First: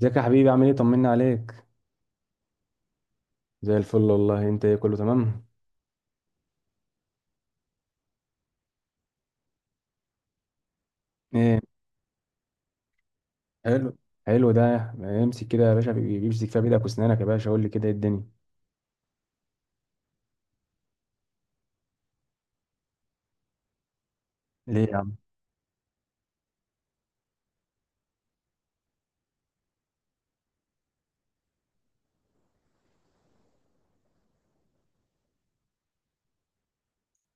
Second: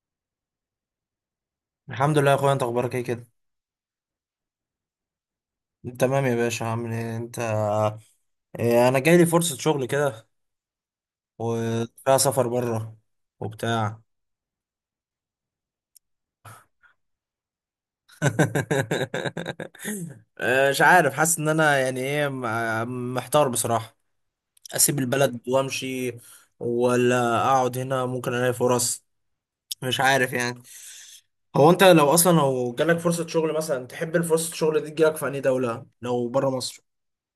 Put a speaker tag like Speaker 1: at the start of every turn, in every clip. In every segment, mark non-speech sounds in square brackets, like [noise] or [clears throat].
Speaker 1: ازيك يا حبيبي؟ عامل ايه؟ طمنا عليك.
Speaker 2: الحمد لله يا اخويا، انت اخبارك ايه كده؟
Speaker 1: زي الفل والله. انت ايه؟ كله تمام؟
Speaker 2: تمام يا باشا، عامل ايه انت؟ إيه، انا جاي لي فرصة شغل كده،
Speaker 1: ايه؟
Speaker 2: وفيها سفر بره
Speaker 1: حلو.
Speaker 2: وبتاع [laughs]
Speaker 1: حلو ده. امسك كده يا باشا، بيمسك فيها بايدك واسنانك يا باشا. قول لي كده، ايه الدنيا؟
Speaker 2: مش عارف، حاسس ان انا يعني ايه، محتار بصراحة.
Speaker 1: ليه يا
Speaker 2: اسيب
Speaker 1: عم؟
Speaker 2: البلد وامشي ولا اقعد هنا ممكن الاقي فرص؟ مش عارف يعني. هو انت لو اصلا لو جالك فرصة شغل مثلا، تحب الفرصة الشغل دي تجيلك في اي دولة لو بره مصر؟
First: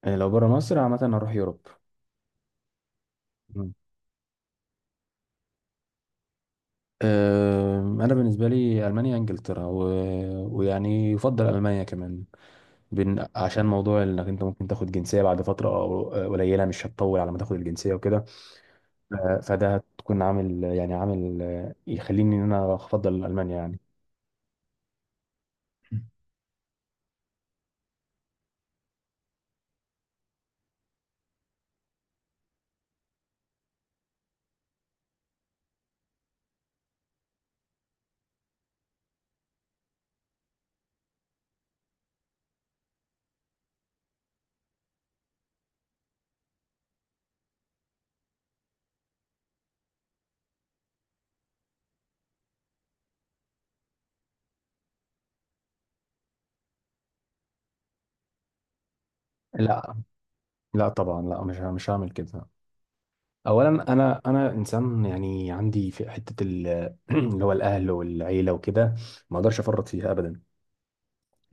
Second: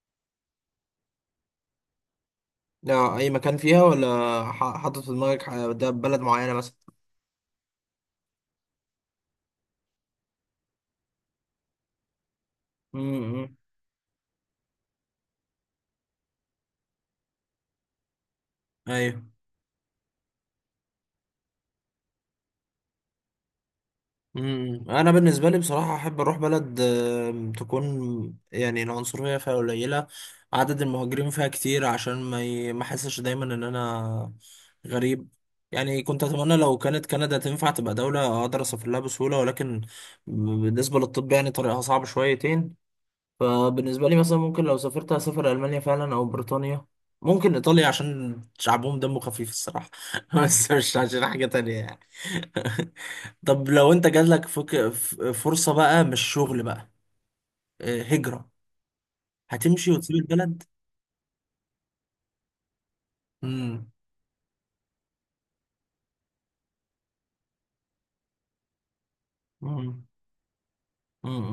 Speaker 1: إيه، لو بره مصر عامه هروح يوروب.
Speaker 2: لا، اي مكان
Speaker 1: مم.
Speaker 2: فيها، ولا حاطط في دماغك ده بلد معينة مثلا؟
Speaker 1: أه، انا بالنسبه لي المانيا، انجلترا و... ويعني يفضل المانيا كمان.
Speaker 2: امم.
Speaker 1: عشان موضوع انك انت ممكن تاخد جنسيه بعد فتره قليله، مش هتطول على ما تاخد الجنسيه وكده.
Speaker 2: ايوه.
Speaker 1: فده هتكون عامل يعني عامل يخليني ان انا افضل المانيا يعني.
Speaker 2: امم. انا بالنسبه لي بصراحه احب اروح بلد تكون، يعني، العنصريه فيها قليله، عدد المهاجرين فيها كتير، عشان ما احسش دايما ان انا غريب. يعني كنت اتمنى لو كانت كندا تنفع تبقى دوله اقدر اسافر لها بسهوله، ولكن بالنسبه للطب يعني طريقها صعب شويتين. فبالنسبه لي مثلا ممكن لو سافرت اسافر المانيا فعلا او بريطانيا، ممكن ايطاليا عشان شعبهم دمه خفيف الصراحه [laughs] بس مش عشان حاجه تانية يعني. [laughs] طب لو انت جاتلك فرصة بقى، مش شغل بقى، هجرة، هتمشي
Speaker 1: لا،
Speaker 2: وتسيب البلد؟
Speaker 1: لا طبعا، لا، مش هعمل كده.
Speaker 2: امم.
Speaker 1: اولا، انا انسان، يعني عندي في حته [clears throat] اللي هو الاهل والعيله وكده. ما اقدرش افرط
Speaker 2: امم.
Speaker 1: فيها ابدا.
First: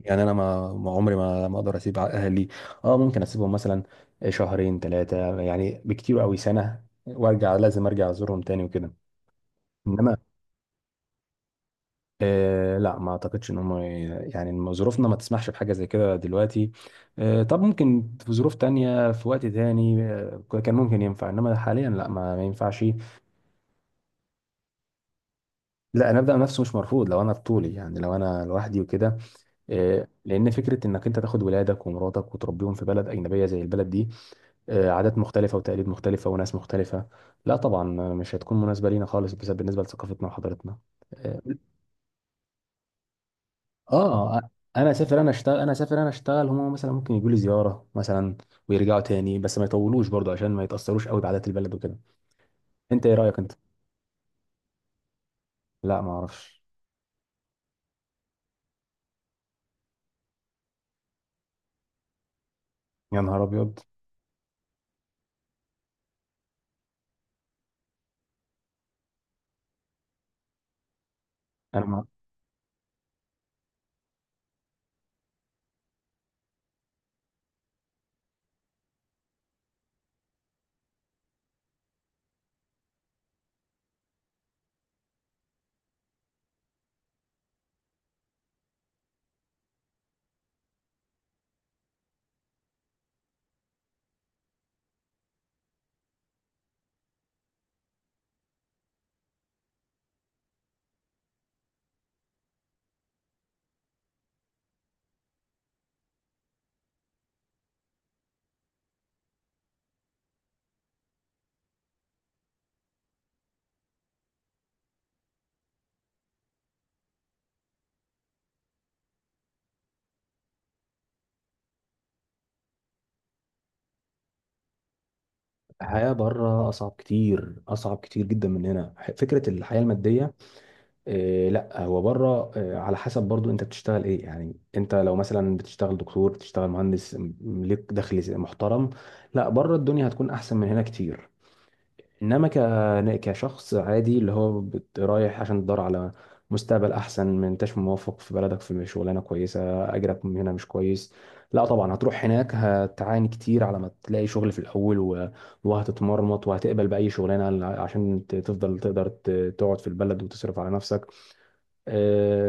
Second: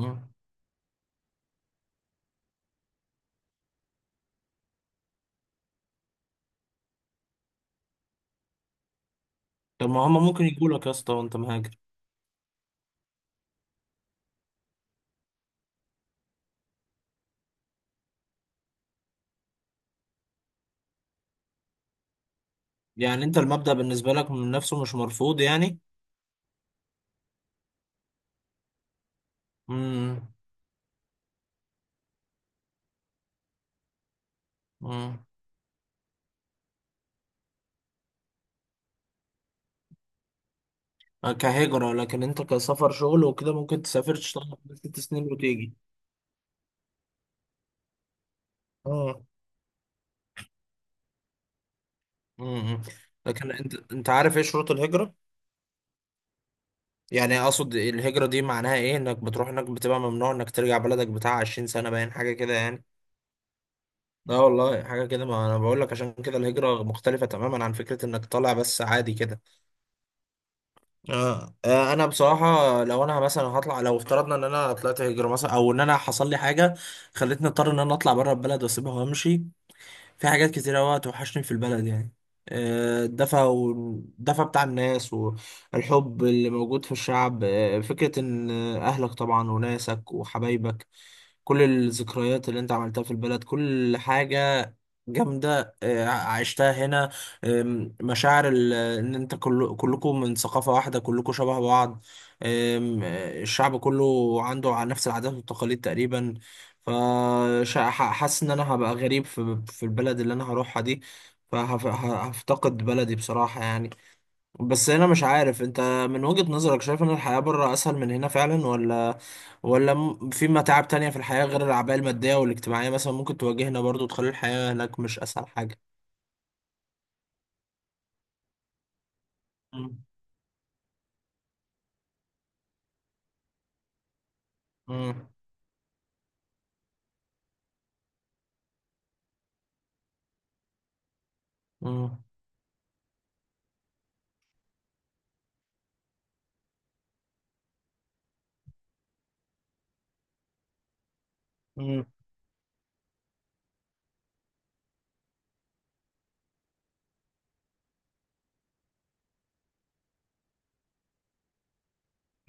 Speaker 1: يعني انا ما عمري ما اقدر اسيب اهلي. اه، ممكن اسيبهم مثلا شهرين، ثلاثه، يعني بكتير قوي سنه وارجع. لازم ارجع ازورهم تاني وكده.
Speaker 2: طب ما
Speaker 1: انما
Speaker 2: هما ممكن يقولوا لك يا اسطى وانت مهاجر.
Speaker 1: آه، لا ما اعتقدش ان هم، يعني إن ظروفنا ما تسمحش بحاجه زي كده دلوقتي. آه، طب ممكن في ظروف تانية، في وقت تاني آه كان ممكن ينفع، انما حاليا لا، ما ينفعش.
Speaker 2: يعني انت المبدأ بالنسبة لك من نفسه مش مرفوض يعني.
Speaker 1: لا، انا ابدا نفسه مش مرفوض لو انا بطولي، يعني لو انا لوحدي وكده. إيه،
Speaker 2: امم.
Speaker 1: لان فكره انك انت تاخد ولادك ومراتك وتربيهم في بلد اجنبيه زي البلد دي، إيه، عادات
Speaker 2: امم.
Speaker 1: مختلفه وتقاليد مختلفه وناس مختلفه، لا طبعا، مش هتكون مناسبه لينا خالص بس بالنسبه لثقافتنا وحضارتنا. إيه،
Speaker 2: كهجرة، لكن انت كسفر شغل وكده ممكن تسافر
Speaker 1: اه،
Speaker 2: تشتغل خمس
Speaker 1: انا
Speaker 2: ست
Speaker 1: اسافر، انا
Speaker 2: سنين
Speaker 1: اشتغل، انا
Speaker 2: وتيجي.
Speaker 1: اسافر، انا اشتغل. هم مثلا ممكن يجوا لي زياره مثلا ويرجعوا
Speaker 2: اه.
Speaker 1: تاني، بس ما يطولوش برضو عشان ما يتاثروش قوي بعادات البلد وكده.
Speaker 2: امم.
Speaker 1: انت ايه رايك
Speaker 2: لكن
Speaker 1: انت؟
Speaker 2: انت عارف ايه شروط الهجرة؟
Speaker 1: لا، ما اعرفش.
Speaker 2: يعني اقصد الهجرة دي، معناها ايه انك بتروح هناك بتبقى ممنوع انك ترجع بلدك بتاع 20 سنة، باين حاجة كده يعني.
Speaker 1: يا نهار ابيض.
Speaker 2: لا والله، حاجة كده. ما أنا بقول لك، عشان كده الهجرة مختلفة تماما عن فكرة إنك طالع بس عادي كده.
Speaker 1: انا ما.
Speaker 2: أنا بصراحة لو أنا مثلا هطلع، لو افترضنا إن أنا طلعت هجرة مثلا، أو إن أنا حصل لي حاجة خلتني أضطر إن أنا أطلع بره البلد وأسيبها وأمشي، في حاجات كتير أوي هتوحشني في البلد يعني. الدفى، والدفى بتاع الناس، والحب اللي موجود في الشعب، فكرة إن أهلك طبعا وناسك وحبايبك، كل الذكريات اللي أنت عملتها في البلد، كل حاجة جامدة عشتها هنا. آم، مشاعر ان انت كل كلكم من ثقافة واحدة، كلكم شبه بعض. آم، آه، الشعب كله عنده على نفس العادات والتقاليد تقريبا. فحاسس ان انا هبقى غريب في البلد اللي انا هروحها دي. فهفتقد بلدي بصراحة يعني. بس هنا مش عارف انت، من وجهة نظرك شايف ان الحياة بره اسهل من هنا فعلا، ولا، ولا في متاعب تانية في الحياة غير الأعباء المادية والاجتماعية مثلا ممكن تواجهنا برضو تخلي الحياة هناك مش اسهل حاجة؟
Speaker 1: الحياة بره أصعب كتير، أصعب كتير جدا من هنا. فكرة الحياة
Speaker 2: مم.
Speaker 1: المادية، إيه لا هو بره إيه على حسب برضو، أنت بتشتغل إيه يعني؟ أنت لو
Speaker 2: مم.
Speaker 1: مثلا بتشتغل دكتور، بتشتغل مهندس، ليك دخل محترم. لا بره الدنيا هتكون أحسن من هنا كتير.
Speaker 2: مم.
Speaker 1: انما كشخص عادي اللي هو رايح عشان تدور على مستقبل احسن، ما انتش موفق في بلدك في شغلانه كويسه، اجرك من هنا مش كويس، لا طبعا
Speaker 2: مم.
Speaker 1: هتروح هناك هتعاني كتير على ما تلاقي شغل في الاول و... وهتتمرمط وهتقبل باي شغلانه عشان تفضل، تقدر تقعد في البلد وتصرف على نفسك.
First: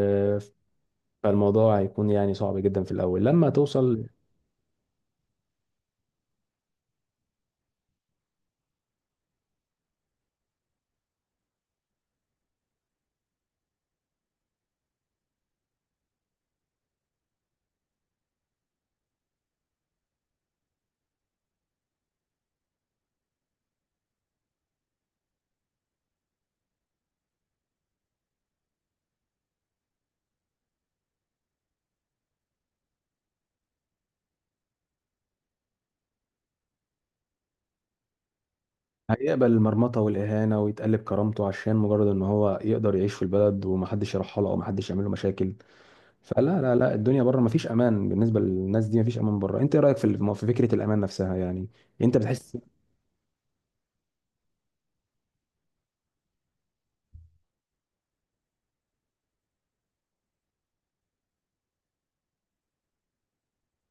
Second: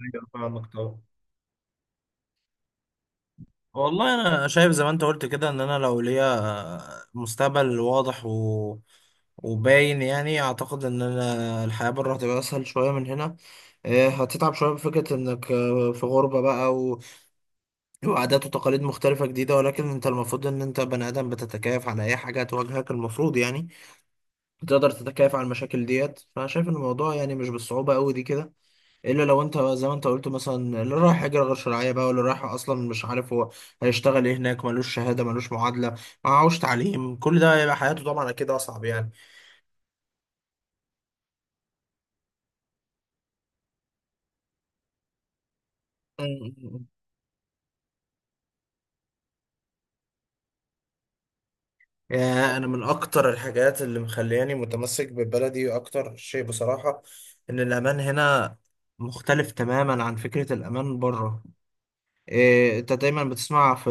Speaker 2: ايوه، فاهمك طبعا.
Speaker 1: فالموضوع هيكون يعني صعب جدا في الاول لما توصل.
Speaker 2: والله انا شايف زي ما انت قلت كده، ان انا لو ليا مستقبل واضح و... وباين يعني، اعتقد ان انا الحياة بره هتبقى اسهل شوية من هنا. هتتعب شوية بفكرة انك في غربة بقى، وعادات وتقاليد مختلفة جديدة، ولكن انت المفروض ان انت بني ادم بتتكيف على اي حاجة هتواجهك المفروض يعني. بتقدر تتكيف على المشاكل ديت، فانا شايف ان الموضوع يعني مش بالصعوبة قوي دي كده. الا لو انت زي ما انت قلت مثلا، اللي رايح هجرة غير شرعية بقى، واللي رايح اصلا مش عارف هو هيشتغل ايه هناك، ملوش شهادة، ملوش معادلة، معهوش تعليم، كل ده هيبقى حياته طبعا اكيد اصعب يعني.
Speaker 1: هيقبل المرمطة والإهانة ويتقلب كرامته عشان مجرد إن هو يقدر يعيش في البلد ومحدش يرحله أو محدش يعمل له مشاكل. فلا، لا، لا،
Speaker 2: [laughs]
Speaker 1: الدنيا بره مفيش أمان بالنسبة للناس دي، مفيش أمان بره. أنت إيه رأيك في في فكرة الأمان نفسها يعني؟ أنت
Speaker 2: يا
Speaker 1: بتحس؟
Speaker 2: انا من اكتر الحاجات اللي مخلياني متمسك ببلدي اكتر شيء بصراحة، ان الامان هنا مختلف تماما عن فكرة الامان بره. إيه، انت دايما بتسمع في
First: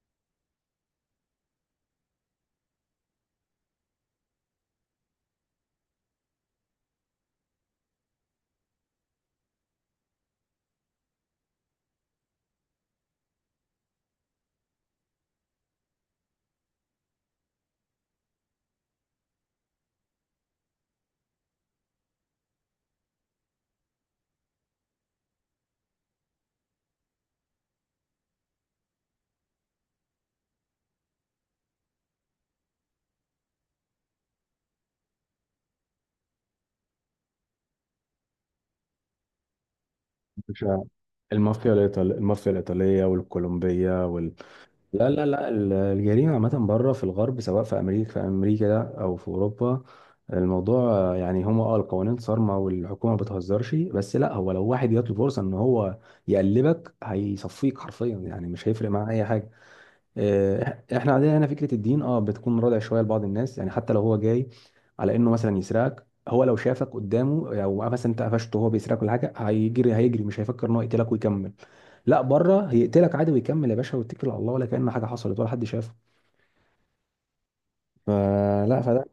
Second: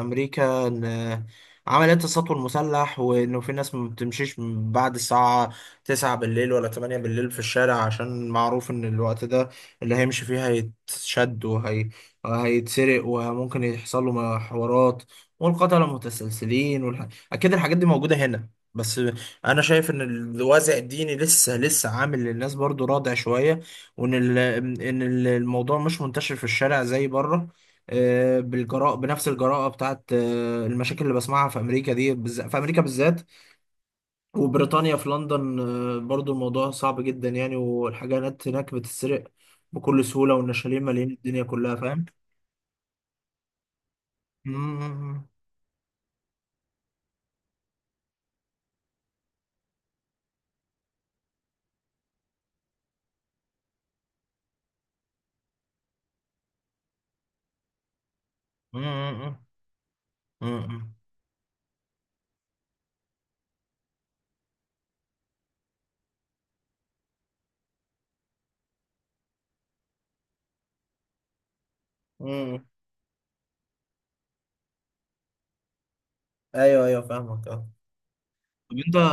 Speaker 2: امريكا ان عمليات السطو المسلح، وانه في ناس ما بتمشيش من بعد الساعة 9 بالليل ولا 8 بالليل في الشارع، عشان معروف ان الوقت ده اللي هيمشي فيه هيتشد وهيتسرق وممكن يحصل له حوارات، والقتلة متسلسلين اكيد الحاجات دي موجودة هنا، بس انا شايف ان الوازع الديني لسه لسه عامل للناس برضو رادع شوية، وان ان الموضوع مش منتشر في الشارع زي بره. آه، بالجراءة بنفس الجراءة بتاعت المشاكل اللي بسمعها في أمريكا، دي بالذات، في أمريكا بالذات وبريطانيا، في لندن برضو الموضوع صعب جدا يعني، والحاجات هناك بتتسرق بكل سهولة،
Speaker 1: مش-
Speaker 2: والنشالين مالين الدنيا
Speaker 1: المافيا
Speaker 2: كلها، فاهم؟
Speaker 1: الإيطالية، المافيا الإيطالية والكولومبية.
Speaker 2: مم.
Speaker 1: لا، لا،
Speaker 2: مم.
Speaker 1: لا، الجريمة عامة بره في الغرب، سواء في أمريكا ده أو في أوروبا. الموضوع يعني هما القوانين صارمة والحكومة ما بتهزرش. بس لا، هو لو واحد جات له فرصة إن هو يقلبك هيصفيك حرفيا، يعني مش هيفرق معاه أي
Speaker 2: مم.
Speaker 1: حاجة.
Speaker 2: مم. مم.
Speaker 1: إحنا عندنا هنا فكرة الدين بتكون رادع شوية لبعض الناس، يعني حتى لو هو جاي على إنه مثلا يسرقك، هو لو شافك قدامه أو مثلا أنت قفشته وهو بيسرقك ولا حاجة، هيجري هيجري، مش هيفكر إن هو يقتلك ويكمل. لا بره
Speaker 2: مم.
Speaker 1: هيقتلك عادي ويكمل يا باشا، ويتكل على الله ولا كأن حاجه حصلت ولا حد شافه.
Speaker 2: ايوه ايوه، فاهمك اه. طب
Speaker 1: فلا
Speaker 2: انت،
Speaker 1: فده.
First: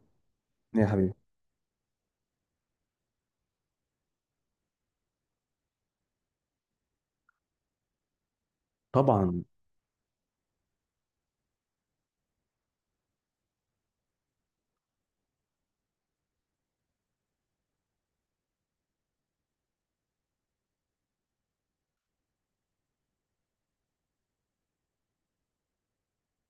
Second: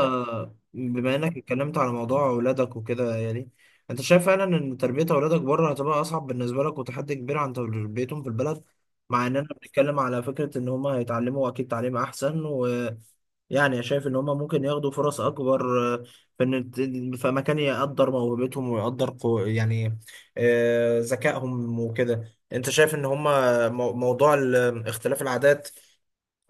Speaker 1: يا حبيبي.
Speaker 2: بما انك اتكلمت على موضوع اولادك وكده يعني، انت شايف فعلا ان تربية اولادك بره هتبقى اصعب بالنسبة لك وتحدي كبير عن تربيتهم في البلد؟ مع اننا
Speaker 1: طبعا.
Speaker 2: بنتكلم على فكرة ان هما هيتعلموا اكيد تعليم احسن، ويعني شايف ان هما ممكن ياخدوا فرص اكبر، في ان الت- في مكان يقدر موهبتهم ويقدر يعني ذكائهم وكده، انت شايف ان هما موضوع اختلاف العادات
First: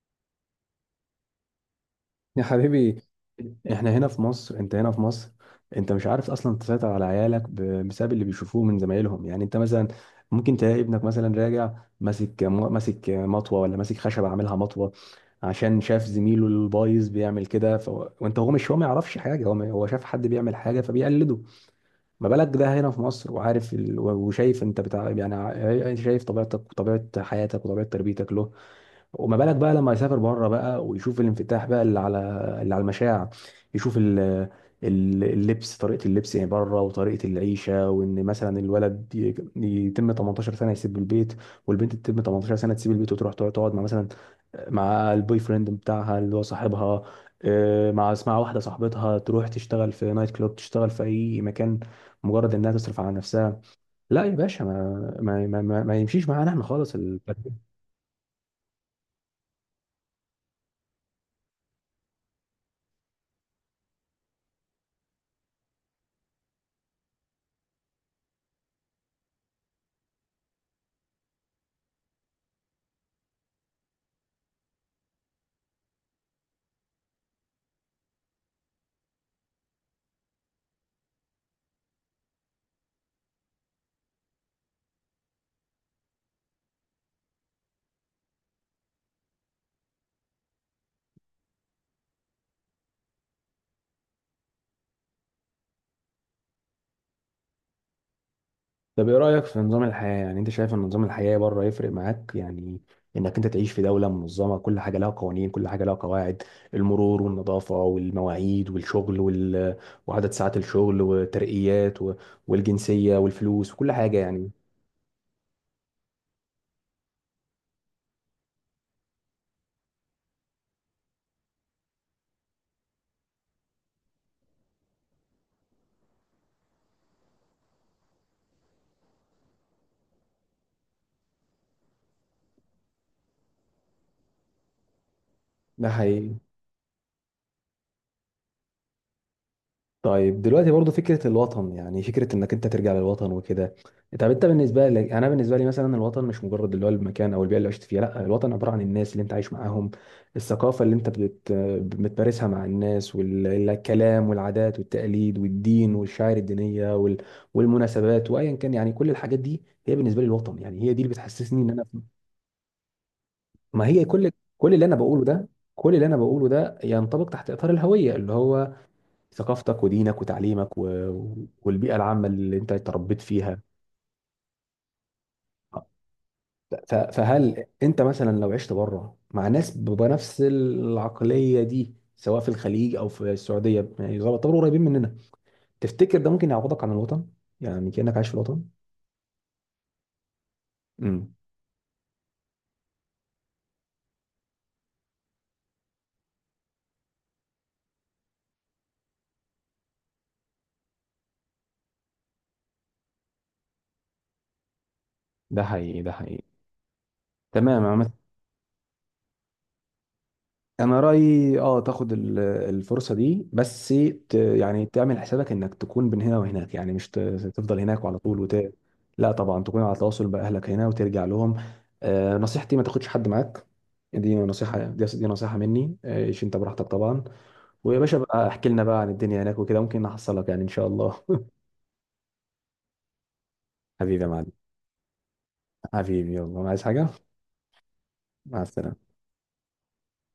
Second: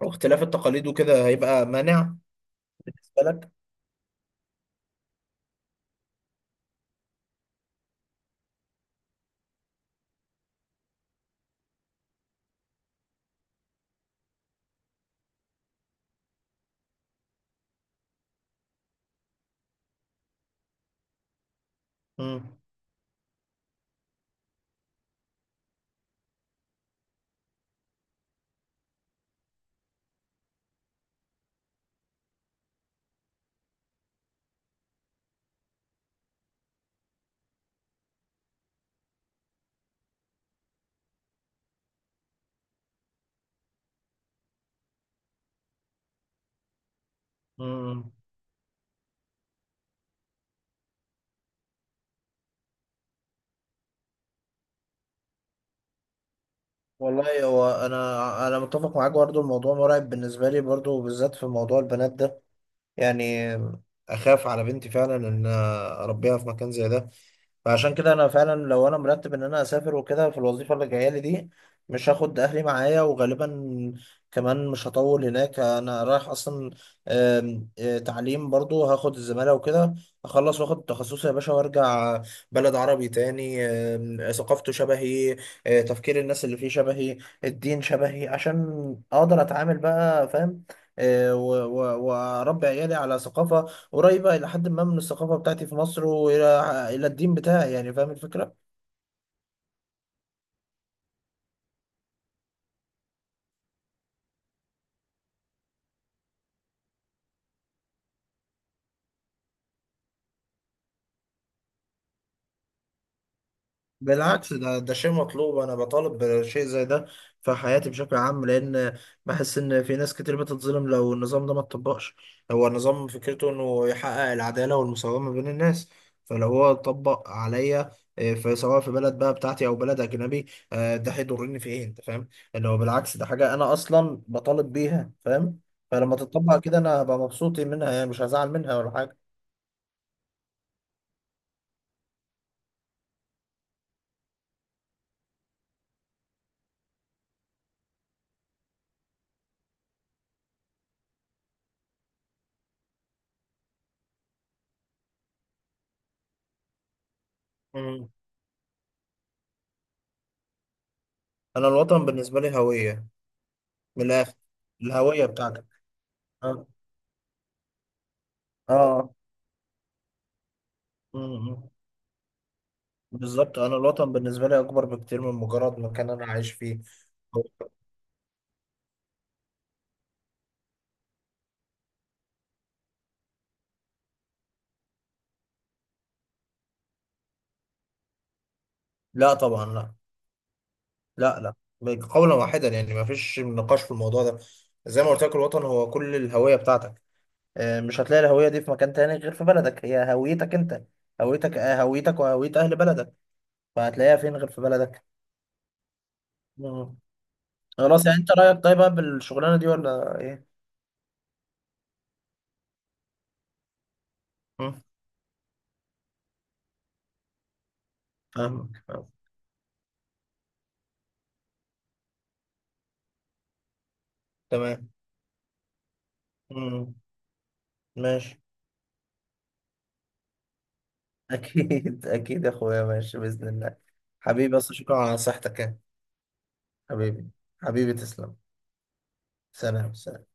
Speaker 2: واختلاف التقاليد وكده هيبقى مانع
Speaker 1: يا حبيبي،
Speaker 2: بالنسبة لك؟
Speaker 1: احنا هنا في مصر، انت هنا في مصر، انت مش عارف اصلا تسيطر على عيالك بسبب اللي بيشوفوه من زمايلهم. يعني انت مثلا ممكن تلاقي ابنك مثلا راجع ماسك مطوه، ولا ماسك خشب عاملها مطوه، عشان شاف زميله البايظ بيعمل كده ف... وانت هو مش هو ما يعرفش حاجه، هو ما... هو شاف حد بيعمل حاجه فبيقلده. ما
Speaker 2: مم.
Speaker 1: بالك ده هنا في مصر وعارف وشايف انت بتاع يعني يعني شايف طبيعتك وطبيعه حياتك وطبيعه تربيتك له. وما بالك بقى لما يسافر بره بقى ويشوف الانفتاح بقى اللي على المشاع. يشوف اللبس، طريقة اللبس يعني بره، وطريقة العيشة، وإن مثلا الولد يتم 18 سنة يسيب البيت، والبنت تتم 18 سنة تسيب البيت، وتروح تقعد مع مثلا مع البوي فريند بتاعها اللي هو صاحبها.
Speaker 2: مم.
Speaker 1: مع واحدة صاحبتها تروح تشتغل في نايت كلوب، تشتغل في أي مكان، مجرد إنها تصرف على نفسها. لا يا باشا، ما يمشيش معانا احنا خالص
Speaker 2: والله، هو انا متفق معاك برضو، الموضوع مرعب بالنسبه لي برضو، بالذات في موضوع البنات ده، يعني اخاف على بنتي فعلا ان اربيها في مكان زي ده. فعشان كده انا فعلا لو انا مرتب ان انا اسافر وكده في الوظيفه اللي جايه لي دي، مش هاخد اهلي معايا، وغالبا كمان مش هطول هناك، انا رايح اصلا آم، آه، تعليم، برضو هاخد الزماله وكده، اخلص واخد تخصصي يا باشا، وارجع بلد عربي تاني ثقافته شبهي، تفكير الناس اللي فيه شبهي، الدين شبهي، عشان اقدر اتعامل بقى فاهم، واربي عيالي على ثقافه قريبه الى حد ما من الثقافه بتاعتي في مصر، والى الدين بتاعي يعني، فاهم الفكره.
Speaker 1: طب ايه رأيك في نظام الحياة؟ يعني انت شايف ان نظام الحياة بره يفرق معاك يعني، انك انت تعيش في دولة منظمة، كل حاجة لها قوانين، كل حاجة لها قواعد، المرور والنظافة والمواعيد والشغل وال... وعدد ساعات الشغل وترقيات و... والجنسية والفلوس وكل حاجة يعني.
Speaker 2: بالعكس، ده شيء مطلوب، انا بطالب بشيء زي ده في حياتي بشكل عام، لان بحس ان في ناس كتير بتتظلم لو النظام ده ما اتطبقش. هو النظام فكرته انه يحقق العدالة والمساومة بين الناس، فلو هو اتطبق عليا، إيه، سواء في بلد بقى بتاعتي او بلد اجنبي، ده هيضرني في ايه انت فاهم؟ اللي هو بالعكس، ده حاجة انا اصلا بطالب بيها فاهم،
Speaker 1: ده
Speaker 2: فلما
Speaker 1: حقيقي.
Speaker 2: تتطبق كده انا هبقى مبسوط منها يعني، مش هزعل منها ولا حاجة.
Speaker 1: طيب دلوقتي برضو فكرة الوطن، يعني فكرة انك انت ترجع للوطن وكده، طب انت بالنسبة لك؟ انا بالنسبة لي مثلا الوطن مش مجرد اللي هو المكان او البيئة اللي عشت فيها. لا، الوطن عبارة عن الناس اللي انت عايش معاهم، الثقافة اللي انت بتمارسها مع الناس، والكلام والعادات والتقاليد والدين والشعائر الدينية وال...
Speaker 2: مم.
Speaker 1: والمناسبات وايا كان يعني. كل الحاجات دي هي بالنسبة لي الوطن، يعني هي دي اللي بتحسسني
Speaker 2: انا
Speaker 1: ان انا.
Speaker 2: الوطن بالنسبة لي هوية،
Speaker 1: ما
Speaker 2: من
Speaker 1: هي كل،
Speaker 2: الاخر.
Speaker 1: كل اللي انا بقوله
Speaker 2: الهوية
Speaker 1: ده،
Speaker 2: بتاعتك.
Speaker 1: كل اللي انا بقوله ده ينطبق تحت اطار الهوية، اللي هو
Speaker 2: اه.
Speaker 1: ثقافتك ودينك وتعليمك و...
Speaker 2: مم.
Speaker 1: والبيئة العامة اللي انت اتربيت
Speaker 2: بالظبط،
Speaker 1: فيها.
Speaker 2: انا الوطن بالنسبه لي اكبر بكتير من مجرد مكان انا عايش فيه.
Speaker 1: فهل
Speaker 2: أو-
Speaker 1: انت مثلا لو عشت بره مع ناس بنفس العقلية دي، سواء في الخليج او في السعودية، يعني يعتبروا قريبين مننا، تفتكر ده ممكن يعوضك عن الوطن؟ يعني كأنك عايش في الوطن.
Speaker 2: لا طبعا، لا،
Speaker 1: امم.
Speaker 2: لا لا، قولا واحدا يعني، ما فيش نقاش في الموضوع ده. زي ما قلت لك، الوطن هو كل الهويه بتاعتك، مش هتلاقي الهويه دي في مكان تاني غير في بلدك، هي هويتك انت، هويتك هويتك وهويه اهل بلدك، فهتلاقيها فين غير في بلدك؟
Speaker 1: ده حقيقي، ده حقيقي.
Speaker 2: مم. خلاص،
Speaker 1: تمام.
Speaker 2: يعني انت رايك طيب بقى بالشغلانه دي ولا ايه؟
Speaker 1: انا رايي تاخد الفرصه دي، بس ت
Speaker 2: مم.
Speaker 1: يعني تعمل حسابك انك تكون من هنا وهناك، يعني مش تفضل هناك وعلى طول وت...
Speaker 2: فاهمك فاهمك.
Speaker 1: لا طبعا، تكون على تواصل باهلك هنا وترجع لهم. نصيحتي ما تاخدش حد معاك.
Speaker 2: تمام.
Speaker 1: دي نصيحه مني. عيش انت براحتك
Speaker 2: مم.
Speaker 1: طبعا. ويا باشا
Speaker 2: ماشي.
Speaker 1: بقى احكي لنا بقى عن الدنيا هناك وكده، ممكن احصلك يعني ان شاء الله.
Speaker 2: أكيد أكيد يا أخويا، ماشي بإذن الله.
Speaker 1: [laughs] حبيبي يا معلم.
Speaker 2: حبيبي، بس شكرا على نصيحتك يعني.
Speaker 1: حبيبي، يلا عايز حاجه؟
Speaker 2: حبيبي. حبيبي، تسلم.
Speaker 1: مع السلامه.
Speaker 2: سلام سلام.